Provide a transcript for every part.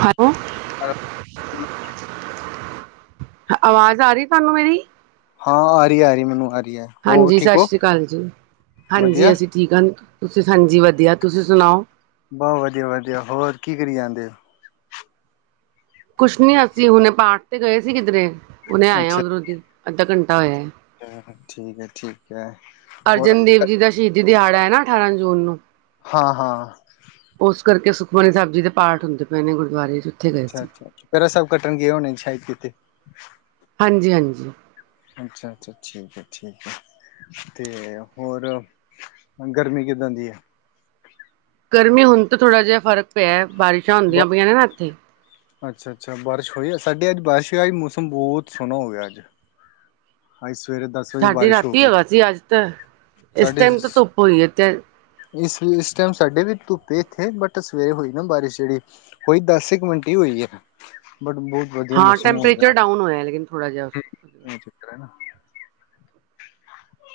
Hello, ਆਵਾਜ਼ ਆ ਰਹੀ ਤੁਹਾਨੂੰ ਮੇਰੀ ਹਾਂ। ਆ ਰਹੀ ਆ ਰਹੀ ਮੈਨੂੰ ਆਰੀ ਹਾਂਜੀ ਸਤਿ ਸ੍ਰੀ ਅਕਾਲ ਜੀ ਹਾਂਜੀ ਵਧੀਆ ਅਸੀਂ ਠੀਕ ਹਾਂ ਤੁਸੀਂ ਹਾਂਜੀ ਵਧੀਆ ਤੁਸੀਂ ਸੁਣਾਓ ਬਹੁਤ ਵਧੀਆ ਵਧੀਆ ਹੋਰ ਕੀ ਕਰੀ ਜਾਂਦੇ ੳ ਕੁਛ ਨੀ ਅਸੀਂ ਹੁਣੇ ਪਾਠ ਤੇ ਗਏ ਸੀ, ਕਿਧਰੇ- ਉਹਨੇ ਆਇਆ ਉਧਰੋਂ ਦੀ ਅੱਧਾ ਘੰਟਾ ਹੋਇਆ ਹੈ। ਹ ਠੀਕ ਹੈ ਠੀਕ ਹੈ ਹੋਰ ਅਰਜਨ ਦੇਵ ਜੀ ਦਾ ਸ਼ਹੀਦੀ ਦਿਹਾੜਾ ਹੈ ਨਾ ਅਠਾਰਾਂ ਜੂਨ ਨੂੰ ਹਾਂ ਹਾਂ। ਉਸ ਕਰਕੇ ਸੁਖਮਣੀ ਸਾਹਿਬ ਜੀ ਦੇ ਪਾਠ ਹੁੰਦੇ ਪਏ ਨੇ ਗੁਰਦੁਆਰੇ ਉੱਥੇ ਗਏ ਅੱਛਾ ਸੀ। ਅੱਛਾੱ ਪੈਰੇ ਸਕਟ ਕੱਟਣਗੇ ਹੋਣੇ ਸ਼ਾਇਦ ਕਿਤੇ ਹਾਂਜੀ-ਹਾਂਜੀ, ਅੱਛਾ ਅੱਛਾ ਠੀਕ ਹੈ ਠੀਕ ਹੈ ਤੇ ਹੋਰ ਗਰਮੀ ਕਿੱਦਾਂ ਦੀ ਐ ਗਰਮੀ ਹੁਣ ਥੋੜਾ ਜਿਹਾ ਫਰਕ ਪਿਆ ਬਾਰਿਸ਼ਾਂ ਬ ਹੁੰਦੀਆਂ ਪਈਆਂ ਨੇ ਨਾ ਇੱਥੇ ਅੱਛਾ ਅੱਛਾ ਬਾਰਿਸ਼ ਹੋਈ ਆ ਸਾਡੀੇ ਅੱਜ ਬਾਰਿਸ਼ ਆ ਮੌਸਮ ਬਹੁਤ ਸੋਹਣਾ ਹੋ ਗਿਆ ਅੱਜ ਅੱਜ ਸਵੇਰੇ ਦਸ ਵਜੇ ਸਾਡੀ ਬਾਰਿਸ਼ ਹੋ ਰਾਤੀ ਗਈ ਹੈਗਾ ਸੀ ਅੱਜ ਤਾਂ ਇਸ ਸਾਡੇ ਟਾਈਮ ਤਾਂ ਧੁੱਪ ਹੋਈ ਹੈ ਤੇ ਇਸ ਇਸ ਟਾਈਮ ਸਾਡੇ ਵੀ ਧੁੱਪ ਇੱਥੇ ਬਟ ਸਵੇਰੇ ਹੋਈ ਨਾ ਬਾਰਿਸ਼ ਜਿਹੜੀ ਹੋਈ ਦਸ ਇਕ ਮਿੰਟ ਹੋਈ ਹੈ ਬਟ, ਬਹੁਤ ਵਧੀਆ ਹਾਂ ਮੌਸਮ ਹੋ ਗਿਆ ਟੈਂਪਰੇਚਰ ਡਾਊਨ ਹੋਇਆ ਲੇਕਿਨ ਥੋੜਾ ਜਿਹਾ। ਅੱਜ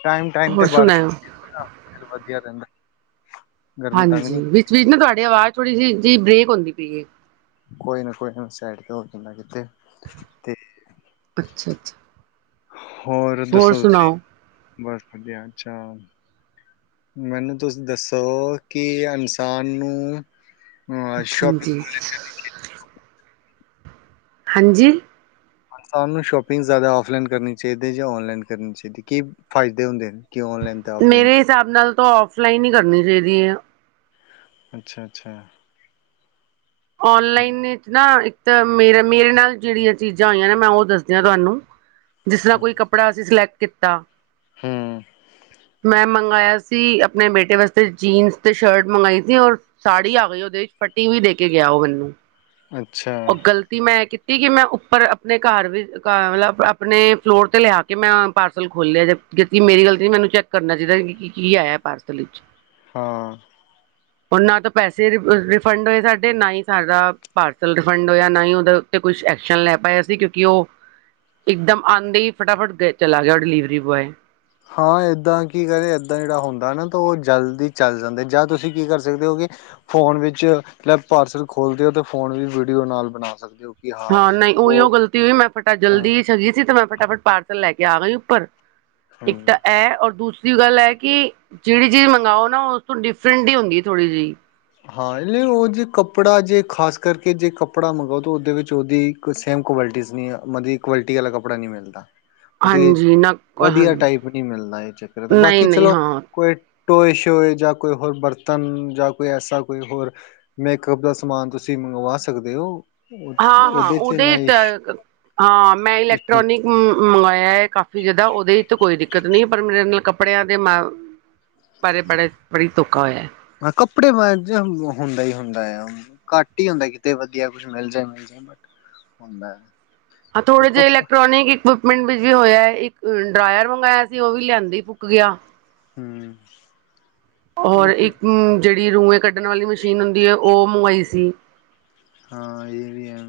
ਟਾਈਮ ਟਾਈਮ ਤੇ ਹੋਰ ਬਾਰਿਸ਼ ਸੁਣਾਓ ਵਧੀਆ ਰਹਿੰਦਾ ਗਰਮੀ ਤੰਗ ਹਾਂਜੀ ਨੀ ਵਿੱਚ ਨਾ ਤੁਹਾਡੀ ਆਵਾਜ਼ ਥੋੜੀ ਜਿਹੀ ਜਿਹੀ ਬ੍ਰੇਕ ਹੁੰਦੀ ਪਈ ਹੈ ਕੋਈ ਨਾ ਕੋਈ ਨਾ ਸਾਈਡ ਤੇ ਹੋ ਕਿਦਾ ਕਿੱਥੇ ਅੱਛਾ ਅੱਛਾ ਹੋਰ ਦੱਸੋ ਤੁਸੀਂ ਸੁਣਾਓ ਬਸ, ਵਧੀਆ ਅੱਛਾ ਮੈਨੂੰ ਤੁਸੀਂ ਦੱਸੋ ਕਿ ਇਨਸਾਨ ਨੂੰ ਅ ਸ਼ੋਪਿੰਗ ਹਾਂਜੀ ਹਾਂਜੀ ਸਾਨ ਨੂੰ ਸ਼ੋਪਿੰਗ ਜ਼ਿਆਦਾ ਆਫਲਾਈਨ ਕਰਨੀ ਚਾਹੀਦੀ ਜਾਂ ੳਨਲਾਈਨ ਕਰਨੀ ਚਾਹੀਦੀ ਕੀ ਫਾਇਦੇ ਹੁੰਦੇ ਨੇ ਕਿਉਂ ਔਨਲਾਈਨ ਤੇ ਔਫਲਾਈਨ ਮੇਰੇ ਹਿਸਾਬ ਨਾਲ ਤਾਂ ੳਫਲਾਈਨ ਹੀ ਕਰਨੀ ਚਾਹੀਦੀ ਹੈ। ਅੱਛਾ ਅੱਛਾ ਔਨਲਾਈਨ ਇਤਨਾ ਤੇ ਮੇਰਾ ਮੇਰੇ ਨਾਲ ਜਿਹੜੀਆਂ ਚੀਜ਼ਾਂ ਹੋਈਆਂ ਨੇ ਮੈਂ ਉਹ ਦੱਸਦਿਆਂ ਤੁਹਾਨੂੰ ਜਿਸ ਤਰ੍ਹਾਂ ਕੋਈ ਕੱਪੜਾ ਅਸੀਂ ਸੈਲਕਟ ਕਿੱਤਾ ਹੂੰ ਮੈਂ ਮੰ ਮੰਗਵਾਇਆ ਸੀ ਆਪਣੇ ਬੇਟੇ ਵਾਸਤੇ ਜੀਨਸ ਤੇ ਸ਼ਰਟ ਮੰਗਵਾਈ ਸੀ ਔਰ ਸਾੜੀ ਆ ਗਈ ਉਹਦੇ ਵਿੱਚ ਫਟੀ ਵੀ ਦੇਖੀ। ਕਿ ਗਿਆ ਉਹ ਮੈਨੂੰ ਅੱਛਾ ਉਹ ਗ਼ਲਤੀ ਮੈਂ ਕੀਤੀ ਕੀਤੀ ਮੈਂ ਉੱਪਰ ਆਪਣੇ ਘਰ ਮਤਲਬ ਆਪਣੇ ਫਲੋਰ ਤੇ ਲਿਆ ਕੇ ਮੈਂ ਪਾਰਸਲ ਖੋਲਿਆ ਮੇਰੀ ਗਲਤੀ ਮੈਨੂੰ ਚੈੱਕ ਕਰਨਾ ਚਾਹੀਦਾ ਕੀ ਕੀ ਆਇਆ ਪਾਰਸਲ ਵਿੱਚ ਹਾਂ ਹੁਣ ਨਾ ਤਾਂ ਪੈਸੇ ਰਿਫੰਡ ਹੋਏ ਸਾਡੇ ਨਾ ਹੀ ਸਾਡਾ ਪਾਰਸ ਰਿਫੰਡ ਹੋਇਆ ਨਾ ਹੀ ਉਹਦੇ ਉੱਤੇ ਕੁਛ ਐਕਸ਼ਨ ਲੈ ਪਾਇਆ ਸੀ ਕਿਉਂਕਿ ਉਹ ਇੱਕਦਮ ਆਉਂਦੇ ਹੀ ਫਟਾਫਟ ਚਲਾ ਗਿਆ ਉਹ ਡਿਲੀਵਰੀ ਬੋਆਏ ਹਾਂ ਏਦਾਂ ਕੀ ਕਰੇ ਏਦਾਂ ਜਿਹੜਾ ਹੁੰਦਾ ਨਾ ਤਾਂ ਉਹ ਜਲਦੀ ਚੱਲ ਜਾਂਦੇ ਜਾਂ ਤੁਸੀਂ ਕੀ ਕਰ ਸਕਦੇ ਹੋ ਕਿ ਫੋਨ ਵਿੱਚ ਲੈ ਪਾਰਸਲ ਖੋਲਦੇ ਹੋ ਤੇ ਫੋਨ ਵਿੱਚ ਵੀਡੀਓ ਨਾਲ ਬਣਾ ਸਕਦੇ ਹੋ ਹਾਂ ਨਹੀਂ ਉਹੀ ਉਹ ਗਲਤੀ ਹੋਈ ਮੈਂ ਫਟਾਫਟ ਹੂੰ ਜਲਦੀ ਚਲੀ ਸੀ ਤੇ ਮੈਂ। ਫਟਾਫਟ ਪਾਰਸਲ ਲੈ ਕੇ ਆ ਗਈ ਉੱਪਰ ਇੱਕ ਤਾਂ ਹੂੰ ਹੈ ਔਰ ਦੂਸਰਾ ਗੱਲ ਹੈ ਕਿ ਜਿਹੜੀ ਜਿਹੜੀ ਮੰਗਵਾਓ ਨਾ ਉਸ ਤੋਂ ਡਿਫਰੈਂਟ ਹੀ ਹੁੰਦੀ ਥੋੜ੍ਹੀ ਜਿਹੀ। ਹਾਂ ਉਹ ਜੇ ਕੱਪੜਾ ਜੇ ਖ਼ਾਸ ਕਰਕੇ ਜੇ ਕੱਪੜਾ ਮੰਗਾਓ ਤਾਂ ਉਹਦੇ ਵਿੱਚ ਉਹਦੀ ਸੇਮ ਕੁਆਲਟੀ ਮਤਲਬ ਕੁਆਲਿਟੀ ਵਾਲਾ ਕੱਪੜਾ ਨਹੀਂ ਮਿਲਦਾ। ਮਤਲਬ ਕਿ ਹਾਂਜੀ ਨਾ ਵਧੀਆ ਹਾਂਜੀ ਟਾਈਪ ਨਹੀਂ ਮਿਲਦਾ ਇਹ ਚੱਕਰ ਤਾਂ ਨਹੀਂ ਬਾਕੀ ਨਹੀਂ ਚਲੋ ਹਾਂ ਕੋਈ। ਟੋਏ ਸ਼ੋਏ ਜਾਂ ਕੋਈ ਹੋਰ ਬਰਤਨ ਜਾਂ ਕੋਈ ਐਸਾ ਕੋਈ ਹੋਰ ਮੇਕਅਪ ਦਾ ਸਮਾਨ ਤੁਸੀਂ ਮੰਗਵਾ ਸਕਦੇ ਹੋ। ਉਹ ਹਾਂ ਹਾਂ ਚ ਨਾ ਉਹਦੇ ਇਸ਼ੂ ਹਾਂ ਮੈਂ ਇਲੈਕਟ੍ਰੋਨਿਕ ਮੰਗਵਾ। ਕਾਫ਼ੀ ਜਿਆਦਾ ਉਹਦੇ ਤਾਂ ਕੋਈ ਦਿੱਕਤ ਨਹੀਂ ਪਰ ਮੇਰੇ ਨਾਲ ਕੱਪੜਿਆਂ ਦੇ ਬਾਰੇ ਬੜੇ ਵਾਰੀ ਧੋਖਾ ਹੋਇਆ। ਹ ਕੱਪੜੇ ਹੁੰਦਾ ਹੀ ਹੁੰਦਾ ਆ ਘੱਟ ਹੀ ਹੁੰਦਾ ਕਿਤੇ ਵਧੀਆ ਕੁਛ ਮਿਲ ਜਾ ਮਿਲ ਜਾ ਬਟ ਹੁੰਦਾ ਆ ਤੇ ਥੋੜੇ ਜੇ ਕੱਪ ਇਲੈਕਟ੍ਰੋਨਿਕ ਮਿੰਟ ਵਿੱਚ ਵੀ ਹੋਇਆ ਇੱਕ ਡਰਾਇਰ ਮੰਗਾਇਆ ਸੀ ਉਹ ਵੀ ਲਿਆਂਦੀ ਫੁਕ ਗਿਆ। ਹਮ ਉਹ ਹੋਰ ਫਿਰ ਇੱਕ ਜਿਹੜੀ ਰੂਏ ਕੱਢਣ ਵਾਲੀ ਮਸ਼ੀਨ ਹੁੰਦੀ ਹੈ ਉਹ ਮੰਗਵਾਈ ਸੀ। ਸੀ। ਹਾਂ ਇਹ ਵੀ ਹੈ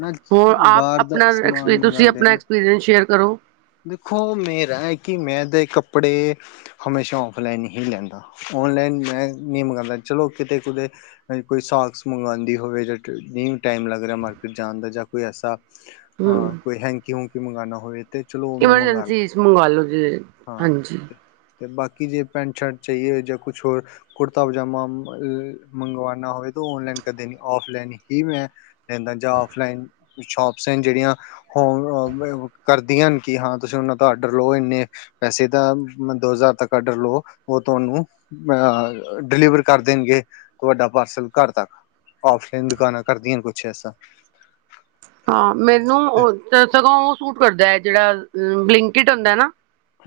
ਨਾ ਹੋਰ ਆਪ ਬਾਹਰ ਦਾ ਆਪਣਾ ਸਮਾਨ ਤੁਸੀਂ ਮੰਗਵਾਉਂਦੇ ਆਪਣਾ ਐਕਸਪੀਰੀਅਸ ਸ਼ੇਅਰ ਕਰੋ। ਦੇਖੋ ਮੇਰਾ ਹੈ ਕਿ ਮੈਂ ਤਾਂ ਕੱਪੜੇ ਹਮੇਸ਼ਾ ਔਫਲਾਈੰਨ ਹੀ ਲੈਂਦਾ ਔਨਲਾਈਨ ਮੈਂ ਨਹੀਂ ਮੰਗਵਾਉਂਦਾ ਚਲੋ ਕਿਤੇ ਕੁਤੇ ਕੋਈ ਸਾਕਸ ਮੰਗਵਾਉਂਦੀ ਹੋਵੇ ਜਾਂ ਨ ਟਾਈਮ ਲੱਗ ਰਿਹਾ ਮਾਰਕੀਟ ਜਾਣ ਦਾ ਜਾਂ ਕੋਈ ਐਸਾ। ਹਾਂ ਕੋਈ ਹੈਂਕੀ ਹੁੰਕੀ ਮੰਗਾਨਾ। ਹੋਏ। ਇਮਰਜੈਂਸੀ ਮੰਗਾਲੋ ਜੇ ਹਾਂਜੀ। ਤੇ ਬਾਕੀ ਜੇ ਪੈਂਟ ਸ਼ਰਟ ਚਾਹੀਏ ਜਾਂ ਕੁਛ ਹੋਰ ਕੁੜਤਾ ਪਜਾਮਾ ਮੰਗਵਾਨਾ ਹੋਵੇ ਤਾਂ ਓਨਲਾਈਨ ਕਦੇ ਨੀ ਆਫਲਾਈਨ ਹੀ ਮੈਂ ਲੈਂਦਾ ਜਾਂ ਆਫਲਾਈਨ ਸ਼ੋਪਸ ਹੈ ਜਿਹੜੀਆਂ ਹੋ। ਕਰਦੀਆਂ ਹਨ ਕਿ ਹਾਂ ਤੁਸੀਂ ਉਹਨਾਂ ਤੋਂ ਆਡਰ ਲਓ ਇੰਨੇ ਪੈਸੇ ਦਾ ਦੋ ਹਜ਼ਾਰ ਤੱਕ ਆਡਰ ਲਓ ਉਹ ਤੁਹਾਨੂੰ ਅ ਡਿਲੀਵਰ ਕਰ ਦੇਣਗੇ ਤੁਹਾਡਾ ਪਾਰਸਲ ਘਰ ਤੱਕ ਆਫਲਾਈਨ ਦੁਕਾਨਾਂ ਕਰਦੀਆਂ ਨੇ ਕੁਛ ਐਸਾ। ਹਾਂ ਮੈਨੂੰ ਉਹ ਸਗੋਂ ਉਹ ਸੂਟ ਕਰਦਾ ਹੈ। ਜਿਹੜਾ ਬਲਿੰਕਿਟ ਹੁੰਦਾ ਨਾ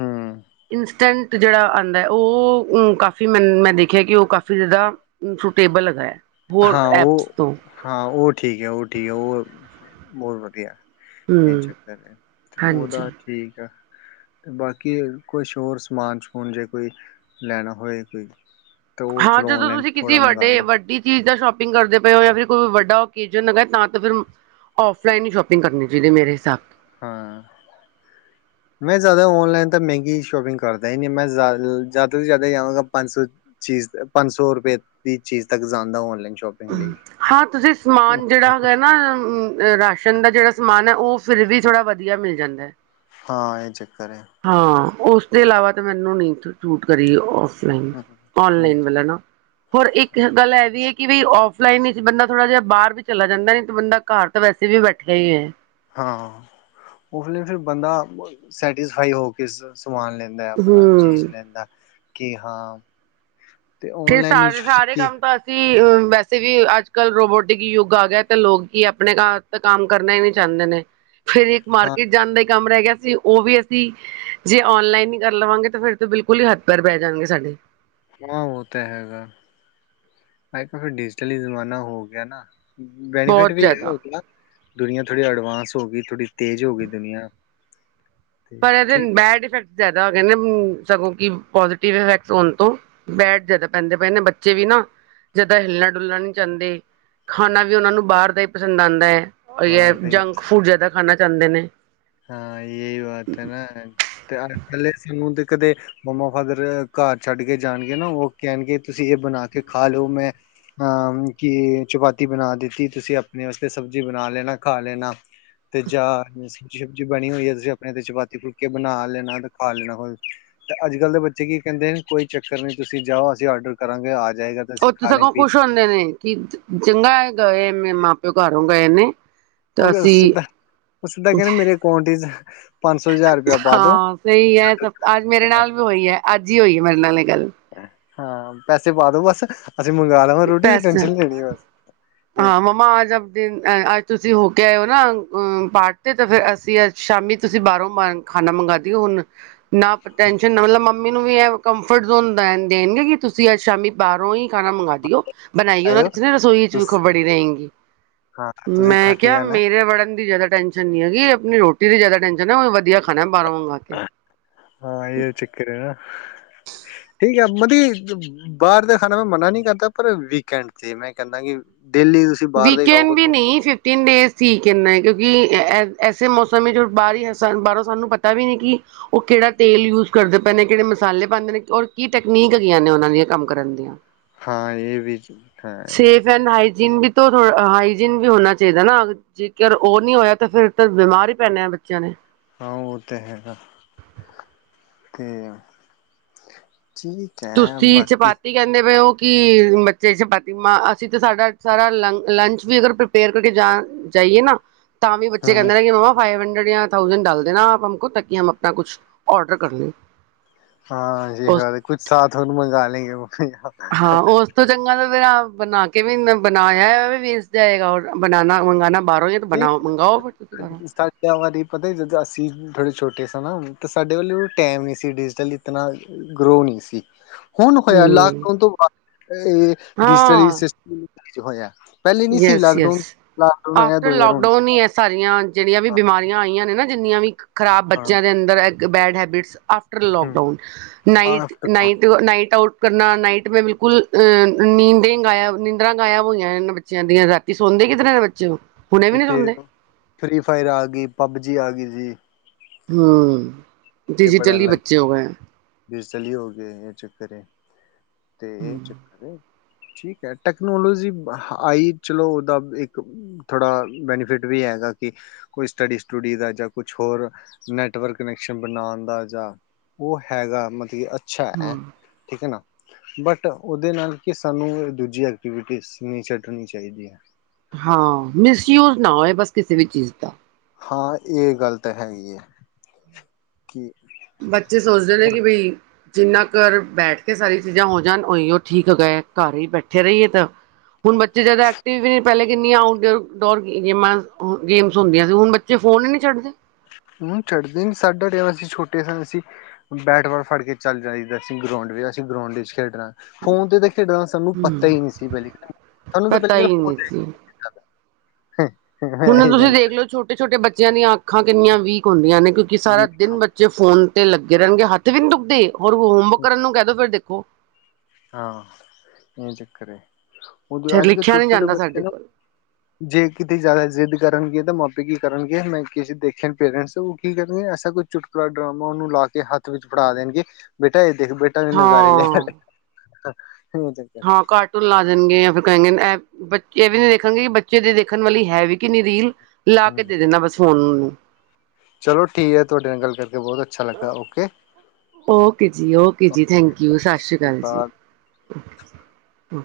ਹਮ ਇੰਸਟੈਂਟ ਜਿਹੜਾ ਆਉਂਦਾ ਉਹ ਕਾਫੀ ਮੈ ਮੈਂ ਦੇਖਿਆ ਕਿ ਉਹ ਕਾਫੀ ਜ਼ਿਆਦਾ ਸੂਟੇਬਲ ਹੈਗਾ ਹੈ। ਹੋਰ ਹਾਂ ਐਪਸ ਉਹ ਤੋਂ ਹਾਂ ਉਹ ਠੀਕ ਹੈ ਉਹ ਠੀਕ ਹੈ ਉਹ ਬਹੁਤ ਵਧੀਆ ਹੈ। ਉਹਦੇ ਹਮ ਚੱਕਰ ਹਾਂਜੀ ਉਹਦਾ ਠੀਕ ਆ। ਬਾਕੀ ਕੁਛ ਹੋਰ ਸਮਾਨ ਸਮੂਨ ਜੇ ਕੋਈ ਲੈਣਾ ਹੋਵੇ ਤੇ? ਉਹ ਹਾਂ ਚਲੋ ਜਦੋਂ ਔਨਲਾਈਨ ਤੁਸੀਂ ਕਿਸੇ ਥੋੜਾ ਮੰਗਵਾ ਵੱਡੇ ਲੈਂਦਾ ਵੱਡੀ ਚੀਜ਼ ਦਾ ਸ਼ੌਪਿੰਗ। ਸ਼ੌਪਿੰਗ ਕਰਦੇ ਪਏ ਹੋ ਜਾਂ ਫੇਰ ਕੋਈ ਵੱਡਾ ਓਕੇਜਨ ਹੈਗਾ ਤਾਂ ਫਿਰ ਔਫਲਾਈਨ ਹੀ ਸ਼ੋਪਿੰਗ ਕਰਨੀ ਚਾਹੀਦੀ ਮੇਰੇ ਹਿਸਾਬ? ਹਾਂ ਮੈਂ ਜ਼ਿਆਦਾ ਓਨਲਾਈਨ ਤਾਂ ਮਹਿੰਗੀ ਸ਼ੋਪਿੰਗ ਕਰਦਾ ਹੀ ਨਹੀਂ ਮੈਂ ਜ਼ਿਆਦਾ ਤੋਂ ਜ਼ਿਆਦਾ ਜਾਵਾਂਗਾ ਪੰਜ ਸੌ ਚੀਜ਼ ਪੰਜ ਸੌ ਰੁਪਏ ਦੀ ਚੀਜ਼ ਤੱਕ ਜਾਂਦਾ ਔਨਲਾਈਨ। ਸ਼ੋਪਿੰਗ ਹੂੰ ਲਈ ਹਾਂ ਤੁਸੀਂ ਸਮਾਨ ਜਿਹੜਾ ਹੈਗਾ ਨਾ ਅ ਰਾਸ਼ਨ ਦਾ ਜਿਹੜਾ ਸਮਾਨ ਹੈ ਉਹ। ਫਿਰ ਵੀ ਥੋੜਾ ਵਧੀਆ ਮਿਲ ਜਾਂਦਾ ਐ । ਹਾਂ ਇਹ ਚ। ਹਾਂ। ਉਸ ਤੋਂ ਇਲਾਵਾ ਤਾਂ ਮੈਨੂੰ ਨਹੀਂ ਸੂਟ ਕਰੀ ਉਹ। ਔਫਲਾਈਨ ਔਨਲਾਈਨ ਵਾਲਾ ਨਾ ਹੋਰ ਇੱਕ ਗੱਲ ਇਹ ਵੀ ਹੈ? ਕਿ ਬਈ ਔਫਲਾਈਨ ਹੀ ਬੰਦਾ ਥੋੜ੍ਹਾ ਜਿਹਾ ਬਾਹਰ ਵੀ ਚਲਾ ਜਾਂਦਾ ਨੀ ਤੇ ਬੰਦਾ ਘਰ ਤਾਂ ਵੈਸੇ ਵੀ ਬੈਠਿਆ ਹੀ ਹੈ। ਹਾਂ ਉਹ ਔਫਲਾਈਨ ਤੇ ਬੰਦਾ ਸੈਟਿਸਫਾਈ ਹੋ ਕੇ। ਸਮਾਨ ਲੈਂਦਾ ਹੈ ਆਪਣਾ ਹਮ ਚੀਜ਼ ਲੈਂਦਾ। ਕਿ ਹਾਂ। ਤੇ ਫੇਰ ਔਨਲਾਈਨ ਸਾਰੇ ਸਾਰੇ ਕੀ ਕੰਮ ਤਾਂ ਅਸੀਂ ਅ। ਵੈਸੇ ਵੀ ਅੱਜ ਕੱਲ੍ਹ ਰੋਬੋਟਿਕ ਯੁੱਗ ਆ ਗਿਆ ਤੇ ਲੋਕੀ ਆਪਣੇ ਘਰ ਦਾ ਕੰਮ ਕਰਨਾ ਹੀ ਨਹੀ ਚਾਹੁੰਦੇ ਨੇ। ਫੇਰ ਇੱਕ ਹਾਂ ਮਾਰਕੀਟ ਜਾਣ ਦਾ ਕੰਮ। ਉਹ ਰਹਿ ਗਿਆ ਸੀ ਉਹ ਵੀ ਅਸੀਂ ਜੇ ਔਨਲਾਈਨ ਹੀ ਕਰ ਲਵਾਂਗੇ ਤਾਂ ਫੇਰ ਤੇ ਬਿਲਕੁਲ ਹੀ ਹੱਥ ਪੈਰ ਬਹਿ ਜਾਣਗੇ ਸਾਡੇ। ਹਾਂ ਉਹ ਤਾਂ ਹੈਗਾ ਹੈ ਅੱਜ ਕੱਲ ਫਿਰ ਡਿਜੀਟਲ ਜ਼ਮਾਨਾ ਹੋ ਗਿਆ ਨਾ? ਬੈਨੀਫਿਟ ਬਹੁਤ ਵੀ ਹੈਗਾ ਹੈ ਜ਼ਿਆਦਾ ਉਹਦੇ ਨਾ। ਦੁਨੀਆਂ ਥੋੜ੍ਹੀ ਐਡਵਸ ਹੋ ਗਈ ਥੋੜੀ। ਤੇਜ਼ ਹੋ ਗਈ ਦੁਨੀਆਂ। ਪਰ ਇਹਦੇ ਬੈਡ ਇਫੈਕਟ ਜ਼ਿਆਦਾ ਹੋ ਗਏ ਹੂੰ ਸਗੋਂ। ਕਿ ਪੋਜ਼ਟਿਵ ਇਫੈਕਟ ਹੋਣ ਤੋਂ ਬੈਡ ਜ਼ਿਆਦਾ ਪੈਂਦੇ ਪਏ ਨੇ ਬੱਚੇ ਵੀ ਨਾ ਜਿਆਦਾ ਹਿੱਲਣ ਡੁਲਣ ਨਹੀਂ ਜਾਦੇ ਖਾਣਾ ਵੀ ਉਹਨਾਂ ਨੂੰ ਬਾਹਰ ਦਾ ਹੀ ਪਸੰਦ ਆਉਂਦਾ ਹੈ। ਉਹੀ ਹੈਂ ਜੰਕ ਫੂਡ ਜਿਆਦਾ ਖਾਣਾ ਚਾਹੁੰਦੇ ਨੇ? ਜਵਾਕ ਤਾਂ ਨਾ ਤੇ ਹਰ ਕਲੇਸ਼ੀ ਮੂੰਹ ਦੇ। ਕਦੇ ਮੰਮਾ ਫਾਦਰ ਘਰ ਛੱਡ ਕੇ ਜਾਣਗੇ ਨਾ ਉਹ ਕਹਿਣਗੇ ਤੁਸੀਂ ਇਹ ਬਣਾ ਕੇ ਖਾ ਲੋ ਮੈਂ ਅਹ ਕੀ ਚਪਾਤੀ ਬਣਾ ਦਿੱਤੀ ਤੁਸੀਂ ਆਪਣੇ ਵਾਸਤੇ ਸਬਜ਼ੀ। ਸਬਜ਼ੀ ਬਣਾ ਲੈਣਾ ਖਾ ਲੈਣਾ ਤੇ ਜਾਂ ਸਬਜ਼ੀ ਬਣੀ ਹੋਈ ਹੈ ਤੁਸੀਂ ਆਪਣੇ ਤੇ ਚਪਾਤੀ ਫੁੱਲਕੇ ਬਣਾ ਲੈਣਾ ਤੇ ਖਾ ਲੈਣਾ ਤੇ ਅੱਜ ਕੱਲ ਦੇ ਬੱਚੇ ਕੀ ਕਹਿੰਦੇ ਨੇ ਕੋਈ ਚੱਕਰ ਨੀ ਤੁਸੀਂ ਜਾਓ ਅਸੀਂ ਆਰਡਰ ਕਰਾਂਗੇ। ਜਾਏਗਾ ਤੇ ਅਸੀਂ ਉਹ ਤੋ ਖਾ ਲੇ ਸਗੋਂ ਪੀ ਖੁਸ਼ ਹੁੰਦੇ ਨੇ ਕਿ ਚੰਗਾ ਹੋਇਆ ਗਏ ਮਾਂ ਪਿਓ ਘਰ। ਕਿਉਂ ਗਏ ਨੇ। ਉਹ ਤਾਂ ਵੀ ਉਹ ਅਸੀਂ ਸਿੱਧਾ ਉਹ ਸਿੱਧਾ ਕਹੈ ਰਹਿਆ ਮੇਰੇ ਅਕਾਊਂਟ ਚ ਪੰਜ ਸੌ ਹਜ਼ਾਰ ਰੁਪਇਆ ਪਾ ਦੋ। ਹਾਂ ਸਹੀ ਹੈ ਸਭ ਅੱਜ ਮੇਰੇ ਨਾਲ ਵੀ ਹੋਈ ਹੈ ਅੱਜ ਹੀ ਹੋਈ ਹੈ ਮੇਰੇ ਨਾਲ ਇੱਕ। ਗੱਲ। ਹਾਂ ਪੈਸੇ ਪਾਦੋ ਬਸ ਮੰਗਵਾ ਲਵਾਂ ਰੋਟੀ ਦੀ ਪੈਸੇ ਟੈਨਸ਼ਨ ਲੈਣੀ ਬਸ ਹਾਂ ਮੰਮਾ ਆਜ ਆਪਦੇ ਤੁਸੀਂ ਹੋ ਕੇ ਆਇਓ ਨਾ ਅ ਪਾਰਠ ਤੇ ਤੇ ਫਿਰ ਅਸੀਂ ਅ ਸ਼ਾਮੀ ਤੁਸੀਂ ਬਾਹਰੋਂ ਖਾਣਾ ਮੰਗਵਾ ਦਿਓ ਹੁਣ ਨਾ ਟੈਂਨਸ਼ਨ ਨਾ ਮਤਲਬ ਮ ਨੂੰ ਵੀ ਇਹ ਕੰਫਰਟ ਜ਼ੋਨ ਦੇਣਗੇ ਕਿ ਤੁਸੀਂ ਅੱਜ ਸ਼ਾਮੀ ਬਾਹਰੋਂ ਹੀ ਖਾਣਾ ਮੰਗਵਾ ਬਣਾਈਏ ਉਹ ਆਇਓ ਕਿ ਰਸੋਈ ਚੂਖ ਤੁਸੀਂ ਬੜੀ ਰਹੇਗੀ ਹਾਂ ਤੁਸੀਂ ਮੈਂ ਥੱਕ ਕਿਹਾਿਆ ਜਾਣਾ ਮੇਰੇ ਵੜਨ ਦੀ ਜ਼ਿਆਦਾ ਟੈਂਨਸ਼ਨ ਨੀ ਹੈਗੀ ਆਪਣੀ ਰੋਟੀ ਦੀ ਜ਼ਿਆਦਾ ਟੈਨਸ਼ਨ ਹੈ ਵਧੀ ਹਾਂ ਇਹ ਚੱਕਰ ਹੈ ਨਾ ਠੀਕ ਆ ਮਤਲਬ ਬਾਹਰ ਦਾ ਖਾਣਾ ਮੈਂ ਮਨਾ ਨਹੀਂੀ ਕਰਦਾ ਪਰ ਵੀਕਐਂਡ ਤੇ ਮੈਂ ਕਹਿੰਦਾ ਕਿ ਡੇਲੀ ਤੁਸੀਂ ਬਾਹਰ ਦਾ ਹੀ ਵੀਕਂਡ ਵੀ ਖਾਓਗੇ ਨਹੀਂ ਫਿਫਟੀਨ ਡੇਜ਼ ਠੀਕ ਇੰਨਾ ਹੈ ਕਿਉਂਕਿ ਐਸੇ ਮੌਸਮ ਵਿੱਚ ਬਾਹਰ ਬਾਹਰੋਂ ਸਾਨੂੰ ਪਤਾ ਵੀ ਨਹੀਂੀ ਕਿ ਉਹ ਕਿਹੜਾ ਤੇਲ ਯੂਜ ਕਰਦੇ ਪੈਂਦੇ ਨੇ ਕਿਹੜੇ ਮਸਾਲੇ ਪਾਉਂਦੇ ਨੇ ਔਰ ਕੀ ਟੈਕਨੀਕ ਹੈਗੀਆਂ ਨੇ ਉਹਨਾਂ ਦੀਆਂ ਕੰਮ ਕਰਨ ਦੀਆਂ ਹਾਂ ਇਹ ਵੀ ਹਾਂ ਸੇਫ ਐਂਡ ਹਾਈ ਨ ਵੀ ਥੋੜਾ ਹਾਈਜੀਨ ਵੀ ਹੋਣਾ ਚਾਹੀਦਾ ਨਾ ਜੇਕਰ ਉਹ ਨਹੀਂੀ ਹੋਇਆ ਤਾਂ ਫਿਰ ਤਾਂ ਬਿਮਾਰ ਹੀ ਪੈਣਾ ਆ ਬੱਚਿਆਂ ਨੇ ਹਾਂ ਉਹ ਤੇ ਹੈਗਾ ਤੇ ਤੁਸੀ ਚਪਾਤੀ ਕਹਿੰਦੇ ਪਏ ਉਹ ਕਿ ਬੱਚੇ ਚਪਤੀ ਮ ਅਸੀਂ ਤਾਂ ਸਾਡਾ ਸਾਰਾ ਲ ਲੰਚ ਵੀ ਅਗਰ ਪ੍ਰਪੇਅਰ ਕਰਕੇ ਜਾ ਜਾਈਏ ਨਾ ਤਾਂ ਵੀ ਬੱਚੇ ਕਹਿੰਦੇ ਨੇ ਕਿ ਮ ਫਾਈ ਥਣਾ ਤੱਕ ਆਪਣਾ ਕੁਛ ਔਡਰ ਕਰ ਲ ਹਾਂਜੀ ਕੁੱਛ ਸਾਥ ਤੁਹਾਨੂੰ ਮੰਗਵਾ ਲਗੇ ਉਹ ਹਾਂ ਉਸ ਤੋਂ ਚੰਗਾ ਫਿਰ ਬਣਾ ਕੇ ਵੀ ਬਣਾਇਆ ਉਹ ਵੀ ਵੇਚ ਜਾਏਗਾ ਬਨਾ ਮੰਗਾਨਣਾ ਨਹੀਂ ਸਾਡੇ ਵਾਰੀ ਪਤਾ ਜਦੋਂ ਅਸੀਂ ਥੋੜ੍ਹੇ ਛੋਟੇ ਸ ਨਾ ਤੇ ਸਾਡੇ ਵੱਲੋਂ ਟਾਈਮ ਨਹੀਂ ਸੀ ਡਿਜੀਟਲ ਇਤਨਾ ਗਰੋ ਨਹੀਂ ਸੀ ਹੁਣ ਹੋਇਆ ਹੂੰ ਲਾਕਡਾਊਨ ਤੋਂ ਬਾਅਦ ਇਹ ਡਿਜੀਟਲ ਹਾਂ ਸਿਸਟਮ ਸ਼ ਹੋਇਆ ਪਹਿਲੇ ਨੀ ਸੀ ਲਾਕਡਾਊਨ ਲਾਕਡਾਊਨ ਆਇਆ ਦੋ ਹਜ਼ਾਰ ਹੁਣ ਲਾਕਡਾਊਨ ਹੀ ਹੈ ਸਾਰੀਆਂ ਜਿਹੜੀਆਂ ਵੀ ਹਾਂ ਬਿਮਾਰੀਆਂ ਆਈਆਂ ਨੇ ਨਾ ਜਿੰਨੀਆਂ ਵੀ ਖ਼ਰਾਬ ਹਾਂ ਬੱਚਿਆਂ ਦੇ ਅੰਦਰ ਬੈਡ ਹ habits of hmm lockdown night- after night -night out ਕਰਨਾ ਨਾਈਟ ਮੈਂ ਬਿਲਕੁਲ ਅਹ ਨੀਂਦੇ ਗਾਇਆ ਨੀਂਦਰਾਂ ਗਾਇਬ ਹੋਈਆਂ ਨੇ ਬੱ ਬੱਚਿਆਂ ਦੀਆਂ ਰੱਖ ਹਾਂ ਕਿਥੇ ਫ੍ਰੀ ਫਾਇਰ ਆ ਗਈ, ਪਬਜੀ ਆ ਗਈ। ਜੀ, ਹੂੰ, ਡਿਜੀਟਲੀ ਬੱਚੇ ਹੋ ਗਏ ਆ। ਫਿਰਸਲੀ ਹੋ ਗਏ ਇਹ ਚੱਕਰ ਐ। ਤੇ ਇਹ ਚੱਕਰ ਐ। ਠੀਕ ਹੈ ਟੈਕਨੋਲੋਜੀ ਆਈ ਚਲੋ ਉਹਦਾ ਇੱਕ ਥੋੜ੍ਹਾ ਬੈਨੀਫਿਟ ਵੀ ਹੈਗਾ ਕਿ ਕੋਈ ਸਟੱਡੀ ਸਟੂਡੀ ਦਾ ਜਾਂ ਕੁਛ ਹੋਰ ਨੈਟਵਰਕ ਕਨੈਕਸ਼ਨ ਬਣਾਣ ਦਾ ਜਾਂ ਉਹ ਹੈਗਾ ਮਤਲਬ ਕਿ ਅੱ ਅੱਛਾ ਐ ਹਾਂ ਠੀਕ ਹੈ ਨਾ। ਬਟ ਉਹਦੇ ਨਾਲ ਕੀ ਸਾਨੂੰ ਦੂਜੀ ਐਕਟੀਵਿਟੀ ਨਹੀਂ ਛੱਡਣੀ ਚਾਹੀਦੀ। ਹਾਂ ਮਿਸਯੂਜ ਨਾ ਹੋਏ ਬਸ ਕਿਸੇ ਵੀ ਚੀਜ਼ ਦਾ ਹਾਂ ਇਹ ਗੱਲ ਤਾਂ ਹੈਗੀ ਹੈ। ਕਿ ਬੱਚੇ ਸੋਚਦੇ ਨੇ ਕਿ ਬਈ ਜਿੰਨਾ ਘਰ ਬੈਠ ਕੇ ਸਾਰੀਆਂ ਚੀਜ਼ਾਂ ਹੋ ਜਾਣ ਉਹੀ ਉਹ ਠੀਕ ਹੋਗਾ ਘਰ ਹੀ ਬੈਠੇ ਰਹੀਏ ਤਾਂ ਹੁਣ ਬੱਚੇ ਜਿਆਦਾ ਐਕਟਿਵ ਵੀ ਪਹਿਲੇ ਕਿੰਨੀਆਂ ਆਊਟਡੋਰ ਗੇਮਾਂ ਗੇਮਜ਼ ਹੁੰਦੀਆਂ ਸੀ ਹੁਣ ਬੱਚੇ ਫੋਨ ਹੀ ਨਹੀਂ ਛੱਡਦੇ। ਹੁਣ ਛੱਡਦੇ ਨੀ ਸਾਡਾ ਟਾਈਮ ਅਸੀਂ ਛੋਟੇ ਸਾਂ ਅਸੀਂ ਬੈਟ ਬਾਲ ਫੜ ਕੇ ਚੱਲ ਜਾਈਦਾ ਸੀਂ ਗਰਾਉਂਡ ਵਿੱਚ ਅਸੀਂ ਗਰਾਊਂਡ ਵਿੱਚ ਖੇਡਣਾ। ਫੋਨ ਤੇ ਤਾਂ ਖੇਡਣਾ ਸਾਨੂੰ ਪਤਾ ਹਮ ਹੀ ਨਹੀਂ ਸੀ, ਪਹਿਲੀ ਸਾਨੂੰ ਤਾਂ ਪਤਾ ਪਹਿਲੀ ਗੱਲੋਂ ਹੀ ਨਹੀਂ ਸੀ ਹੁਣ ਤੁਸੀਂ ਦੇਖਲੋ ਛੋਟੇ- ਛੋਟੇ ਬੱ ਬੱਚਿਆਂ ਦੀਆਂ ਅੱਖਾਂ ਕਿੰਨੀਆਂ ਵੀਕ ਹੁੰਦੀਆਂ ਨੇ। ਕਿਉਂਕਿ ਸਾਰਾ ਵੀ ਦਿਨ ਬੱਚੇ ਫੋਨ ਤੇ ਲੱਗੇ ਰਹਿਣਗੇ, ਹੱਥ ਵੀ ਨੀ ਦੁਖਦੇ। ਹੋਰ ਹੋਮਵਰਕ ਕਰਨ ਨੂੰ ਕਹਿ ਦੋ ਫਿਰ ਦੇਖੋ ਕੁ ਹਾਂ ਇਹ ਚੱਕਰ ਐ। ਉਹ ਫਿਰ ਅੱਜ ਕੱਲ੍ਹ ਲਿਖਿਆ ਨੀ ਛੋਟੇ- ਛੋਟੇ ਜਾਂਦਾ ਬੱਚੇ ਆ ਸਾਡੇ ਨਾ ਕੋਲ ਜੇ ਕਿਤੇ ਜ਼ਿਆਦਾ ਜ਼ਿੱਦ ਕਰਨਗੇ। ਮਾਪੇ ਕੀ ਕਰਨਗੇ ਮੈਂ ਕਿਸੇ ਦੇਖੇ ਪੇਰੈਂਟਸ ਉਹ ਕੀ ਕਰਨਗੇ ਐਸਾ ਕੋਈ ਚੁਟਕੁਲਾ ਡਰਾਮਾ ਉਹਨੂੰ ਲਾ ਕੇ ਹੱਥ ਵਿੱਚ ਫੜਾ ਦੇਣਗੇ ਬੇਟਾ ਇਹ ਦੇਖ ਬੇਟਾ ਇਹ ਨਜ਼ਾਰੇ ਲੈ। ਹਾਂ [unintelligible] ਹਾਂ ਕਾਰਟੂਨ ਲਾ ਦੇਣਗੇ ਜਾਂ ਫਿਰ ਕਹਿਣਗੇ ਇਹ ਬੱਚੇ ਵੀ ਨੀ ਦੇਖ ਦੇਣਗੇ ਬੱਚੇ ਦੇਖਣ ਵਾਲੀ ਹੈ ਵੀ ਕਿ ਨੀ ਰੀਲ ਲਾ ਕੇ ਦੇ ਦੇ ਦੇਣਾ ਬਸ ਫੋਨ ਉਹਨਾਂ ਨੂੰ। ਚਲੋ ਠੀਕ ਹੈ ਤੁਹਾਡੇ ਨਾਲ ਗੱਲ ਕਰਕੇ ਬਹੁਤ ਅੱਛਾ ਲੱਗਾ, ਓਕੇ। ਓਕੇ ਜੀ ਓਕੇ ਜੀ, ਥੈਂਕ ਯੂ ਸਤਿ ਸ਼੍ਰੀ ਅਕਾਲ ਜੀ। ਹਮ